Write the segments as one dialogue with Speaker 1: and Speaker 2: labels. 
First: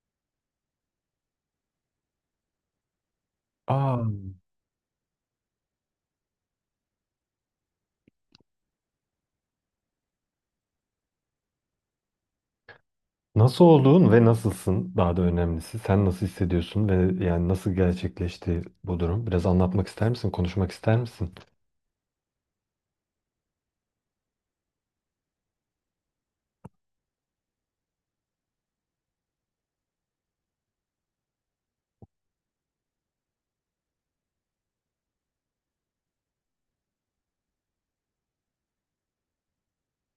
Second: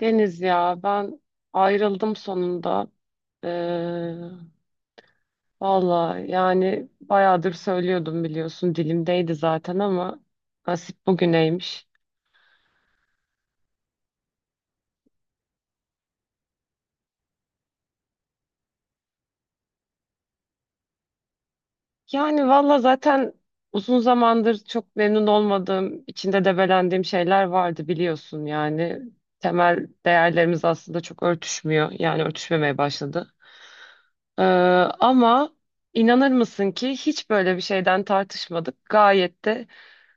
Speaker 1: Deniz ya ben ayrıldım sonunda.
Speaker 2: Aa,
Speaker 1: Ee, Valla yani bayağıdır söylüyordum biliyorsun, dilimdeydi zaten, ama nasip bugüneymiş.
Speaker 2: nasıl olduğun ve nasılsın daha da önemlisi. Sen nasıl hissediyorsun ve yani nasıl gerçekleşti bu durum? Biraz anlatmak ister misin? Konuşmak ister misin?
Speaker 1: Yani valla zaten uzun zamandır çok memnun olmadığım, içinde debelendiğim şeyler vardı biliyorsun yani. Temel değerlerimiz aslında çok örtüşmüyor, yani örtüşmemeye başladı. Ee, ama inanır mısın ki hiç böyle bir şeyden tartışmadık. Gayet de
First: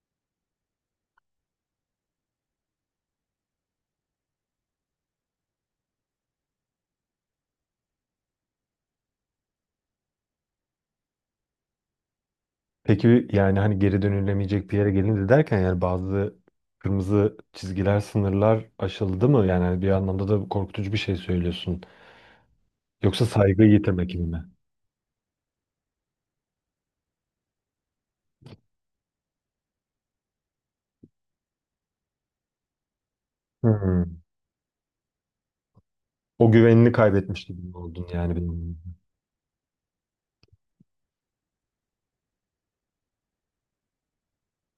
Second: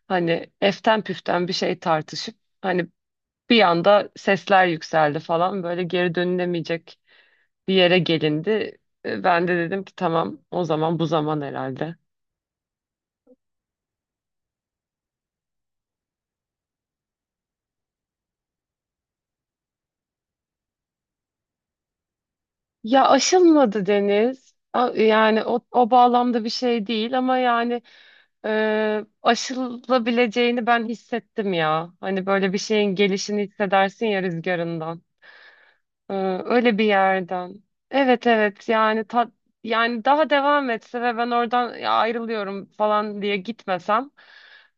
Speaker 1: hani eften püften bir şey tartışıp, hani bir anda sesler yükseldi falan, böyle geri dönülemeyecek bir yere gelindi. Ben de dedim ki tamam, o zaman bu zaman herhalde.
Speaker 2: Peki yani hani geri dönülemeyecek bir yere gelindi derken yani bazı kırmızı çizgiler, sınırlar aşıldı mı? Yani hani bir anlamda da korkutucu bir şey söylüyorsun.
Speaker 1: Ya
Speaker 2: Yoksa saygıyı
Speaker 1: aşılmadı
Speaker 2: yitirmek gibi mi?
Speaker 1: Deniz. Yani o bağlamda bir şey değil, ama yani aşılabileceğini ben hissettim ya. Hani böyle bir şeyin gelişini hissedersin
Speaker 2: Hmm.
Speaker 1: ya, rüzgarından. Ee,
Speaker 2: O
Speaker 1: öyle bir
Speaker 2: güvenini kaybetmiş
Speaker 1: yerden.
Speaker 2: gibi mi oldun
Speaker 1: Evet,
Speaker 2: yani
Speaker 1: evet,
Speaker 2: benim?
Speaker 1: yani yani daha devam etse ve ben oradan "Ya ayrılıyorum" falan diye gitmesem,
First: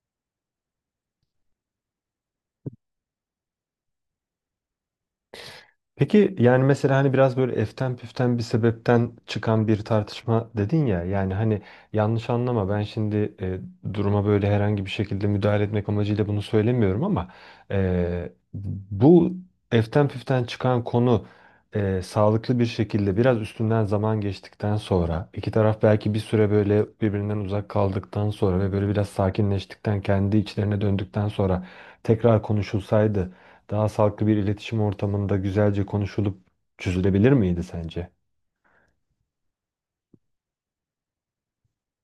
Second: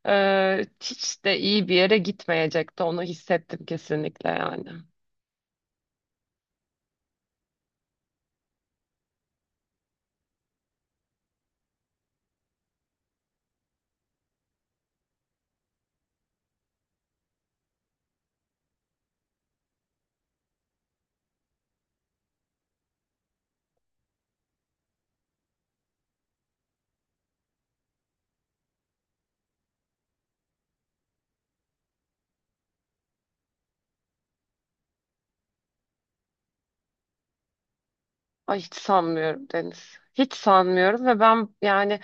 Speaker 1: hiç de iyi bir yere gitmeyecekti, onu hissettim kesinlikle yani.
Speaker 2: Peki yani mesela hani biraz böyle eften püften bir sebepten çıkan bir tartışma dedin ya yani hani yanlış anlama ben şimdi duruma böyle herhangi bir şekilde müdahale etmek amacıyla bunu söylemiyorum ama e, bu eften püften çıkan konu sağlıklı bir şekilde biraz üstünden zaman geçtikten sonra iki taraf belki bir süre böyle birbirinden uzak kaldıktan sonra ve böyle biraz sakinleştikten kendi içlerine döndükten sonra tekrar konuşulsaydı daha sağlıklı bir iletişim ortamında güzelce konuşulup çözülebilir miydi sence?
Speaker 1: Ay hiç sanmıyorum Deniz. Hiç sanmıyorum, ve ben yani,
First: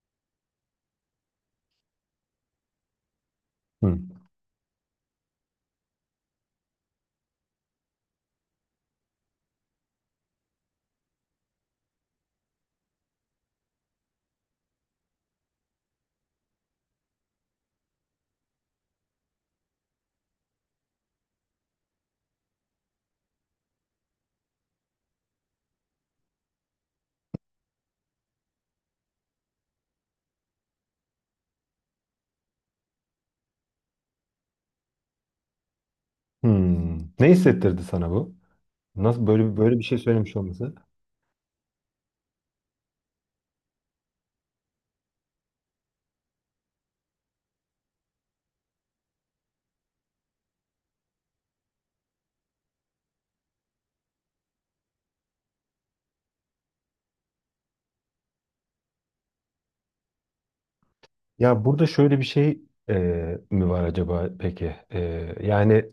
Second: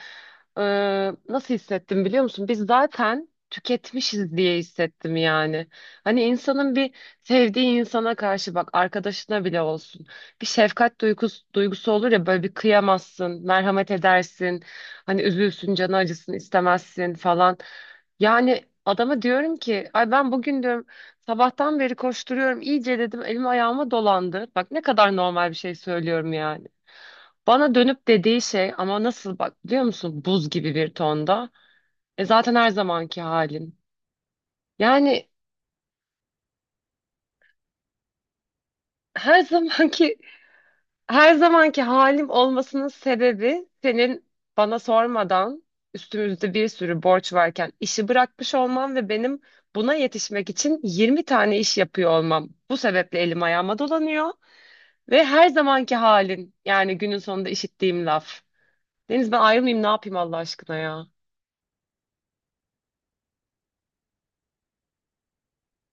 Speaker 1: Nasıl hissettim biliyor musun? Biz zaten
Speaker 2: Hı.
Speaker 1: tüketmişiz diye hissettim yani. Hani insanın bir sevdiği insana karşı, bak arkadaşına bile olsun, bir şefkat duygusu olur ya, böyle bir kıyamazsın, merhamet edersin. Hani üzülsün, canı acısın, istemezsin falan. Yani adama diyorum ki, ay ben bugün diyorum sabahtan beri koşturuyorum iyice, dedim elim ayağıma dolandı. Bak ne kadar normal bir şey söylüyorum yani. Bana dönüp dediği şey, ama nasıl bak biliyor musun, buz gibi bir tonda: "E zaten her zamanki halim." Yani
Speaker 2: Hmm. Ne hissettirdi sana bu? Nasıl
Speaker 1: her
Speaker 2: böyle bir şey
Speaker 1: zamanki
Speaker 2: söylemiş olması?
Speaker 1: her zamanki halim olmasının sebebi, senin bana sormadan üstümüzde bir sürü borç varken işi bırakmış olmam ve benim buna yetişmek için 20 tane iş yapıyor olmam. Bu sebeple elim ayağıma dolanıyor ve her zamanki halin, yani günün sonunda işittiğim laf. Deniz ben ayrılmayayım ne yapayım Allah aşkına ya.
Speaker 2: Ya burada şöyle bir şey e, mi var acaba peki? Yani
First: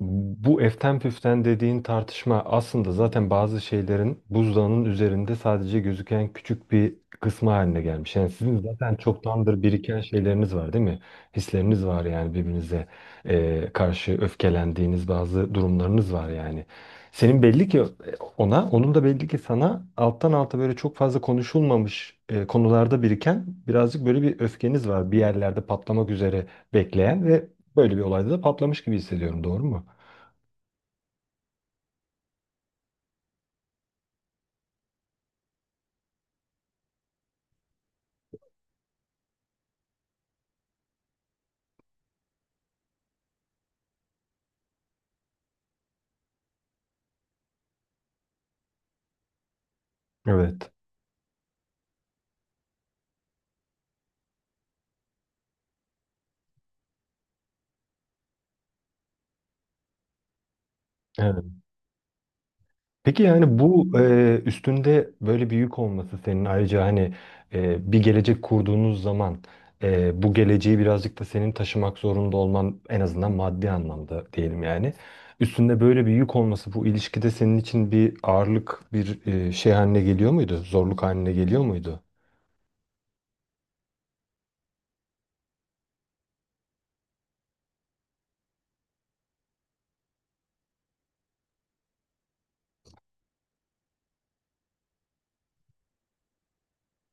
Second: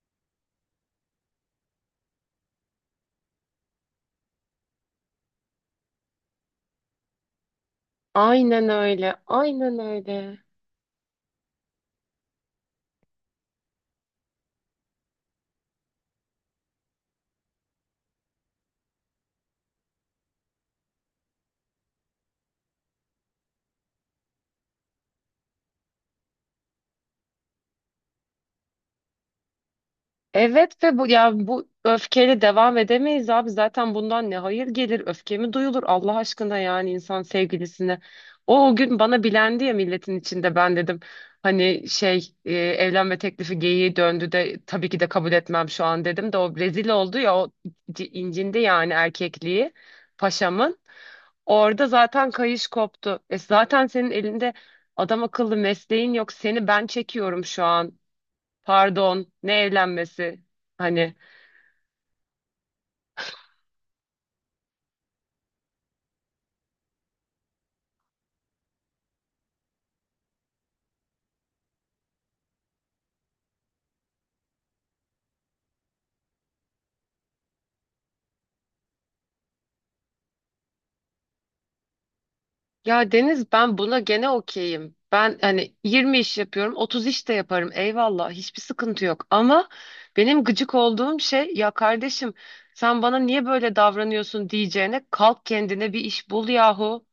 Speaker 2: bu eften püften dediğin tartışma aslında zaten bazı şeylerin buzdağının üzerinde sadece gözüken küçük bir kısmı haline gelmiş. Yani sizin
Speaker 1: Aynen
Speaker 2: zaten
Speaker 1: öyle.
Speaker 2: çoktandır
Speaker 1: Aynen
Speaker 2: biriken
Speaker 1: öyle.
Speaker 2: şeyleriniz var değil mi? Hisleriniz var yani birbirinize karşı öfkelendiğiniz bazı durumlarınız var yani. Senin belli ki ona, onun da belli ki sana alttan alta böyle çok fazla konuşulmamış konularda biriken birazcık böyle bir öfkeniz var. Bir yerlerde patlamak üzere bekleyen ve böyle bir olayda da patlamış gibi hissediyorum. Doğru mu?
Speaker 1: Evet, ve bu ya bu öfkeyle devam edemeyiz abi. Zaten bundan ne hayır gelir? Öfke mi duyulur Allah aşkına, yani insan sevgilisine? O gün bana bilendi ya milletin içinde, ben dedim. Hani şey, evlenme teklifi geyiği döndü de, tabii ki de kabul etmem şu an dedim, de o rezil oldu ya, o incindi yani, erkekliği
Speaker 2: Evet.
Speaker 1: paşamın. Orada zaten kayış koptu. Zaten senin elinde adam akıllı mesleğin yok. Seni ben çekiyorum şu an. Pardon, ne evlenmesi? Hani
Speaker 2: Evet. Peki yani bu üstünde böyle bir yük olması senin ayrıca hani bir gelecek kurduğunuz zaman bu geleceği birazcık da senin taşımak zorunda olman en azından maddi anlamda diyelim yani. Üstünde böyle bir yük olması bu ilişkide senin için bir ağırlık bir şey haline geliyor muydu? Zorluk haline geliyor muydu?
Speaker 1: ya Deniz, ben buna gene okeyim. Ben hani 20 iş yapıyorum, 30 iş de yaparım. Eyvallah, hiçbir sıkıntı yok. Ama benim gıcık olduğum şey, ya kardeşim, sen bana niye böyle davranıyorsun diyeceğine, kalk kendine bir iş bul yahu.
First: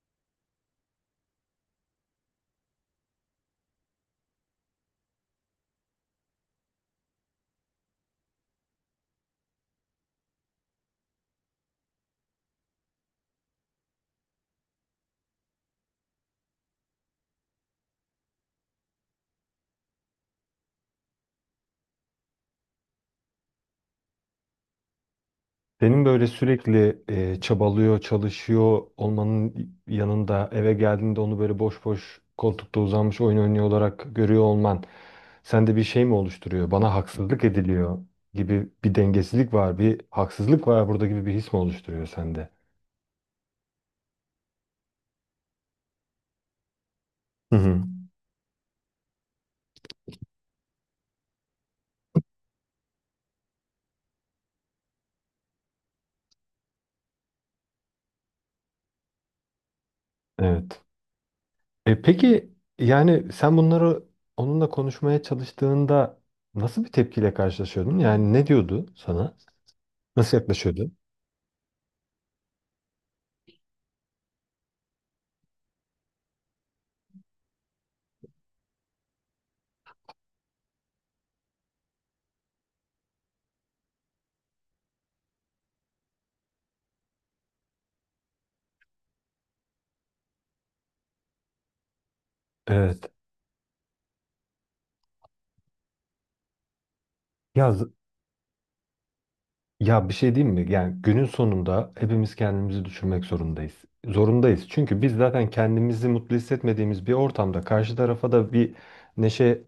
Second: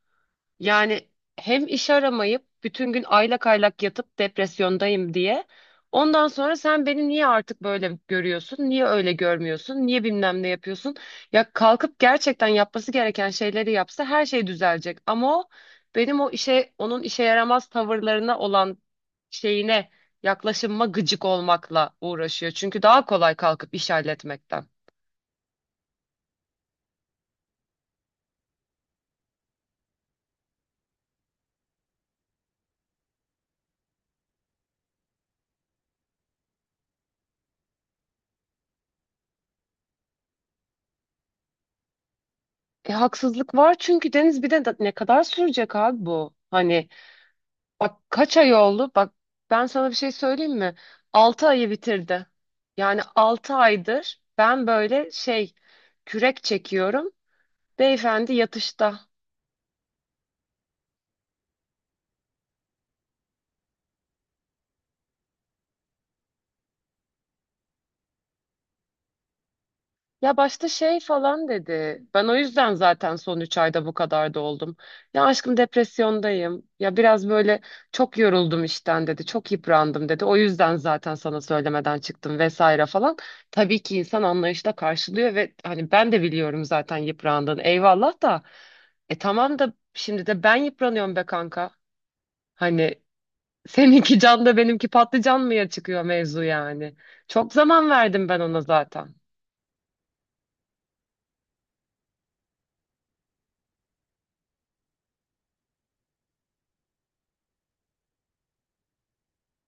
Speaker 1: Yani hem iş aramayıp bütün gün aylak aylak yatıp depresyondayım diye. Ondan sonra sen beni niye artık böyle görüyorsun? Niye öyle görmüyorsun? Niye bilmem ne yapıyorsun? Ya kalkıp gerçekten yapması gereken şeyleri yapsa her şey düzelecek. Ama o benim o işe onun işe yaramaz tavırlarına olan şeyine yaklaşımıma gıcık olmakla uğraşıyor. Çünkü daha kolay kalkıp iş halletmekten.
Speaker 2: Senin böyle sürekli çabalıyor, çalışıyor olmanın yanında eve geldiğinde onu böyle boş boş koltukta uzanmış oyun oynuyor olarak görüyor olman sende bir şey mi oluşturuyor? Bana haksızlık ediliyor gibi bir dengesizlik var, bir haksızlık var burada gibi bir his mi oluşturuyor sende?
Speaker 1: Haksızlık var çünkü Deniz, bir de ne kadar sürecek abi bu? Hani
Speaker 2: Hı hı.
Speaker 1: bak kaç ay oldu? Bak ben sana bir şey söyleyeyim mi? 6 ayı bitirdi. Yani 6 aydır ben böyle şey, kürek çekiyorum. Beyefendi yatışta.
Speaker 2: Evet. Peki yani sen bunları onunla konuşmaya çalıştığında nasıl bir tepkiyle karşılaşıyordun? Yani ne diyordu sana?
Speaker 1: Ya
Speaker 2: Nasıl
Speaker 1: başta
Speaker 2: yaklaşıyordu?
Speaker 1: şey falan dedi. Ben o yüzden zaten son 3 ayda bu kadar da oldum. Ya aşkım depresyondayım. Ya biraz böyle çok yoruldum işten dedi. Çok yıprandım dedi. O yüzden zaten sana söylemeden çıktım vesaire falan. Tabii ki insan anlayışla karşılıyor ve hani ben de biliyorum zaten yıprandığını. Eyvallah da. Tamam da, şimdi de ben yıpranıyorum be kanka. Hani
Speaker 2: Evet.
Speaker 1: seninki can da benimki patlıcan mıya çıkıyor mevzu yani. Çok
Speaker 2: Ya
Speaker 1: zaman verdim ben ona zaten.
Speaker 2: Bir şey diyeyim mi? Yani günün sonunda hepimiz kendimizi düşünmek zorundayız. Zorundayız. Çünkü biz zaten kendimizi mutlu hissetmediğimiz bir ortamda karşı tarafa da bir neşe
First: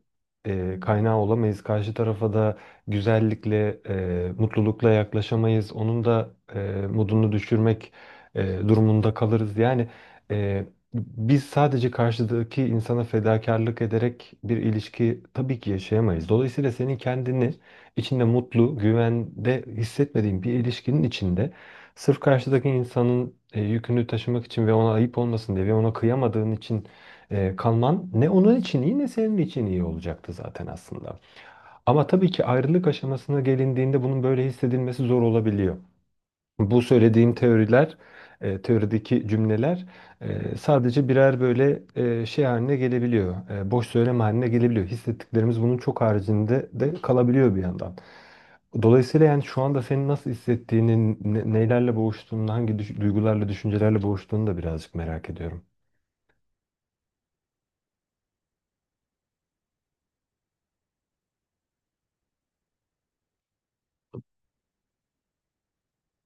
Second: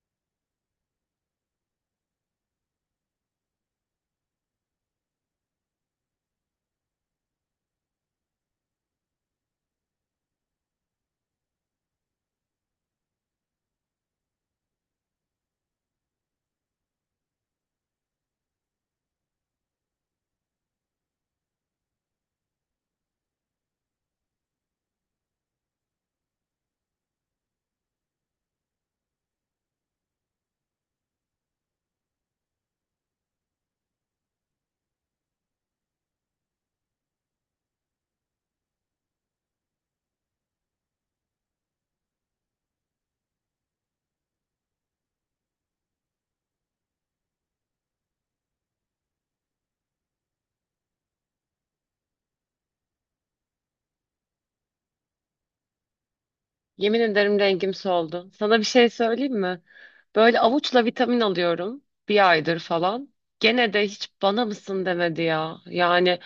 Speaker 2: kaynağı olamayız. Karşı tarafa da güzellikle, mutlulukla yaklaşamayız. Onun da modunu düşürmek durumunda kalırız. Yani e, biz sadece karşıdaki insana fedakarlık ederek bir ilişki tabii ki yaşayamayız. Dolayısıyla senin kendini içinde mutlu, güvende hissetmediğin bir ilişkinin içinde sırf karşıdaki insanın yükünü taşımak için ve ona ayıp olmasın diye ve ona kıyamadığın için kalman ne onun için iyi ne senin için iyi olacaktı zaten aslında. Ama tabii ki ayrılık aşamasına gelindiğinde bunun böyle hissedilmesi zor olabiliyor. Bu söylediğim teoriler, teorideki cümleler sadece birer böyle şey haline gelebiliyor. Boş söylem haline gelebiliyor. Hissettiklerimiz bunun çok haricinde de kalabiliyor bir yandan. Dolayısıyla yani şu anda senin nasıl hissettiğini, nelerle boğuştuğunu, hangi duygularla, düşüncelerle boğuştuğunu da birazcık merak ediyorum.
Speaker 1: Yemin ederim rengim soldu. Sana bir şey söyleyeyim mi? Böyle avuçla vitamin alıyorum, bir aydır falan. Gene de hiç bana mısın demedi ya. Yani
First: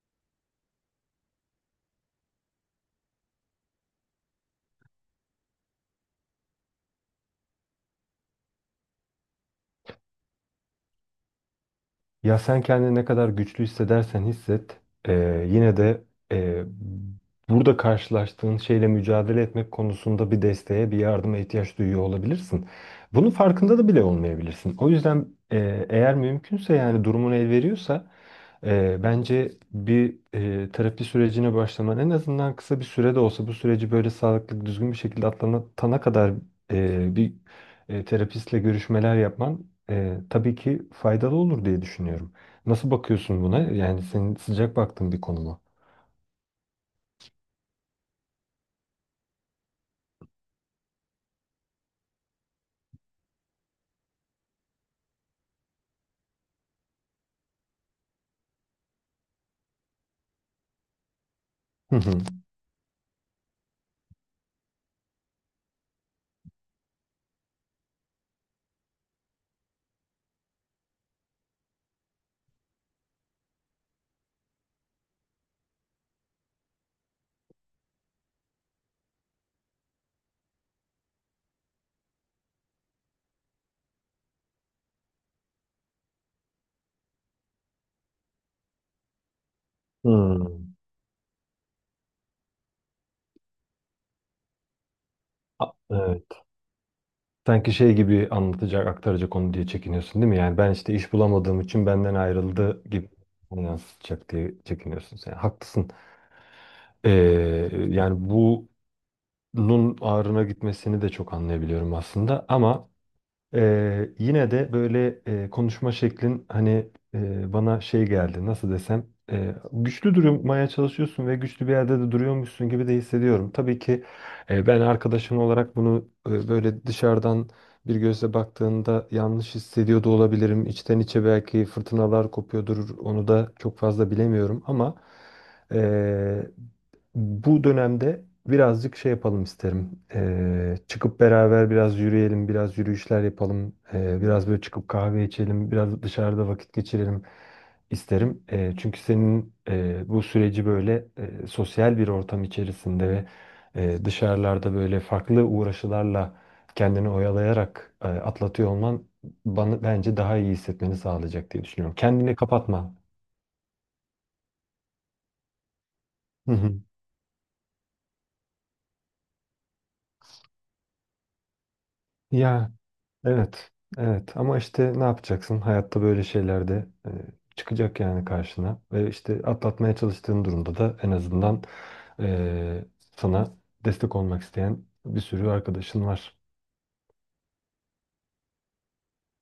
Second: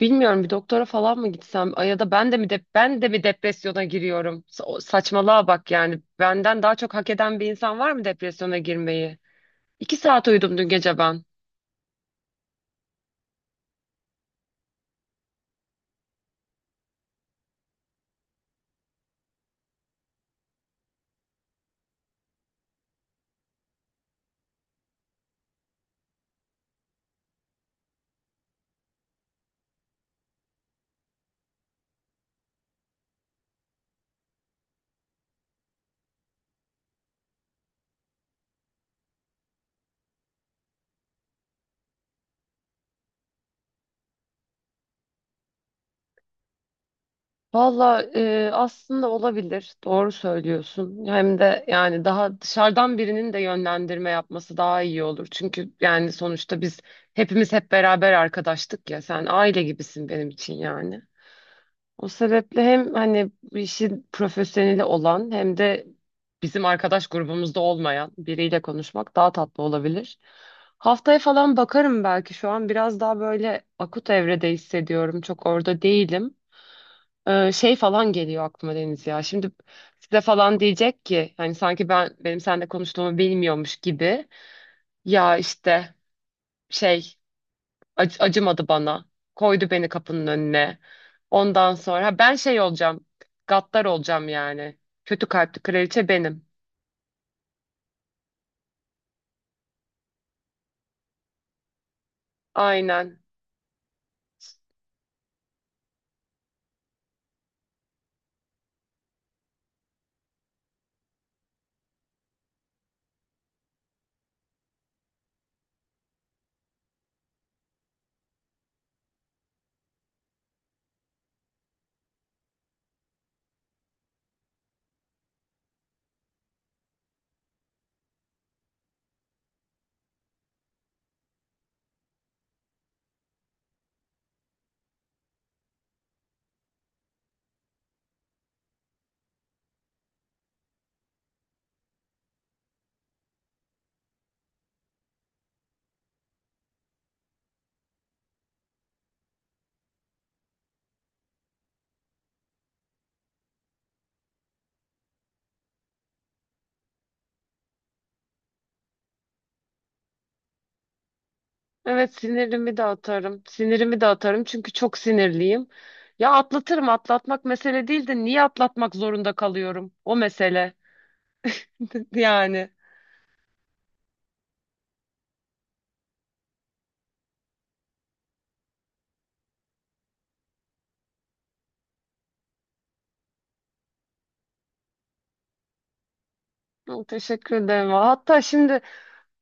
Speaker 1: bilmiyorum, bir doktora falan mı gitsem, ya da ben de mi depresyona giriyorum? Saçmalığa bak yani. Benden daha çok hak eden bir insan var mı depresyona girmeyi? 2 saat uyudum dün gece ben.
Speaker 2: Ya sen kendini ne kadar güçlü hissedersen hisset, yine de eee, burada karşılaştığın şeyle mücadele etmek konusunda bir desteğe, bir yardıma ihtiyaç duyuyor olabilirsin. Bunun farkında da bile olmayabilirsin. O yüzden eğer mümkünse yani durumun el veriyorsa bence bir terapi sürecine başlaman en azından kısa bir sürede olsa bu süreci böyle sağlıklı, düzgün bir şekilde atlatana kadar bir terapistle görüşmeler yapman tabii ki faydalı olur diye düşünüyorum. Nasıl bakıyorsun buna? Yani senin sıcak baktığın bir konu mu?
Speaker 1: Valla aslında olabilir. Doğru söylüyorsun. Hem de yani daha dışarıdan birinin de yönlendirme yapması daha iyi olur. Çünkü yani sonuçta biz hepimiz hep beraber arkadaştık ya. Sen aile gibisin benim için yani.
Speaker 2: Hı
Speaker 1: O
Speaker 2: hı.
Speaker 1: sebeple hem hani bu işin profesyoneli olan, hem de bizim arkadaş grubumuzda olmayan biriyle konuşmak daha tatlı olabilir. Haftaya falan bakarım belki. Şu an biraz daha böyle akut evrede hissediyorum. Çok orada değilim. Şey falan geliyor aklıma Deniz ya. Şimdi size falan diyecek ki, hani sanki benim seninle konuştuğumu bilmiyormuş gibi. Ya işte şey, acımadı bana. Koydu beni kapının
Speaker 2: Hmm.
Speaker 1: önüne. Ondan sonra ha ben şey olacağım. Gaddar olacağım yani. Kötü kalpli kraliçe
Speaker 2: Evet.
Speaker 1: benim.
Speaker 2: Sanki şey gibi anlatacak, aktaracak onu diye çekiniyorsun değil mi? Yani ben işte iş bulamadığım için benden ayrıldı gibi
Speaker 1: Aynen.
Speaker 2: yansıtacak diye çekiniyorsun sen. Haklısın. Ee, Yani bunun ağrına gitmesini de çok anlayabiliyorum aslında ama yine de böyle konuşma şeklin hani bana şey geldi nasıl desem güçlü durmaya çalışıyorsun ve güçlü bir yerde de duruyormuşsun gibi de hissediyorum. Tabii ki ben arkadaşın olarak bunu böyle dışarıdan bir gözle baktığında yanlış hissediyor da olabilirim. İçten içe belki fırtınalar kopuyordur onu da çok fazla bilemiyorum ama e, bu dönemde birazcık şey yapalım isterim. Çıkıp beraber biraz yürüyelim, biraz yürüyüşler yapalım. Biraz böyle çıkıp kahve içelim, biraz dışarıda vakit geçirelim isterim. Çünkü senin bu süreci böyle sosyal bir ortam içerisinde ve dışarılarda böyle farklı uğraşılarla kendini oyalayarak atlatıyor olman bana bence daha iyi hissetmeni sağlayacak diye düşünüyorum.
Speaker 1: Evet,
Speaker 2: Kendini
Speaker 1: sinirimi de
Speaker 2: kapatma.
Speaker 1: atarım. Sinirimi de atarım çünkü çok sinirliyim. Ya
Speaker 2: Hı hı.
Speaker 1: atlatırım, atlatmak mesele değil de niye atlatmak zorunda kalıyorum? O mesele yani.
Speaker 2: Ya evet, evet ama işte ne yapacaksın? Hayatta böyle şeyler de çıkacak yani karşına. Ve işte atlatmaya çalıştığın durumda da en azından e, sana destek olmak isteyen bir sürü arkadaşın var.
Speaker 1: Hı, teşekkür ederim. Hatta şimdi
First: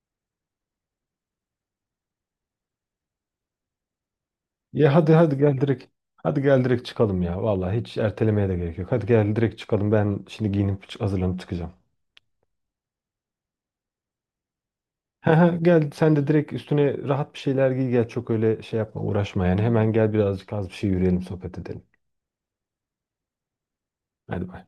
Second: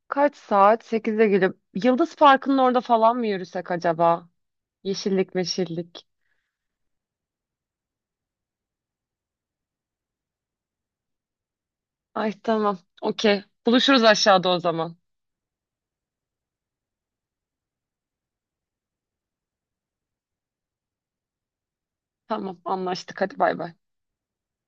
Speaker 1: kaç saat? 8'e gelip Yıldız Parkı'nın orada falan mı yürüsek acaba?
Speaker 2: Ya hadi
Speaker 1: Yeşillik
Speaker 2: hadi gel direkt.
Speaker 1: meşillik.
Speaker 2: Hadi gel direkt çıkalım ya. Vallahi hiç ertelemeye de gerek yok. Hadi gel direkt çıkalım. Ben şimdi giyinip hazırlanıp çıkacağım.
Speaker 1: Ay tamam. Okey. Buluşuruz aşağıda o zaman.
Speaker 2: He he, gel sen de direkt üstüne rahat bir şeyler giy gel. Çok öyle şey yapma uğraşma yani. Hemen gel birazcık az bir şey yürüyelim sohbet edelim.
Speaker 1: Tamam anlaştık. Hadi bay bay.
Speaker 2: Hadi bay.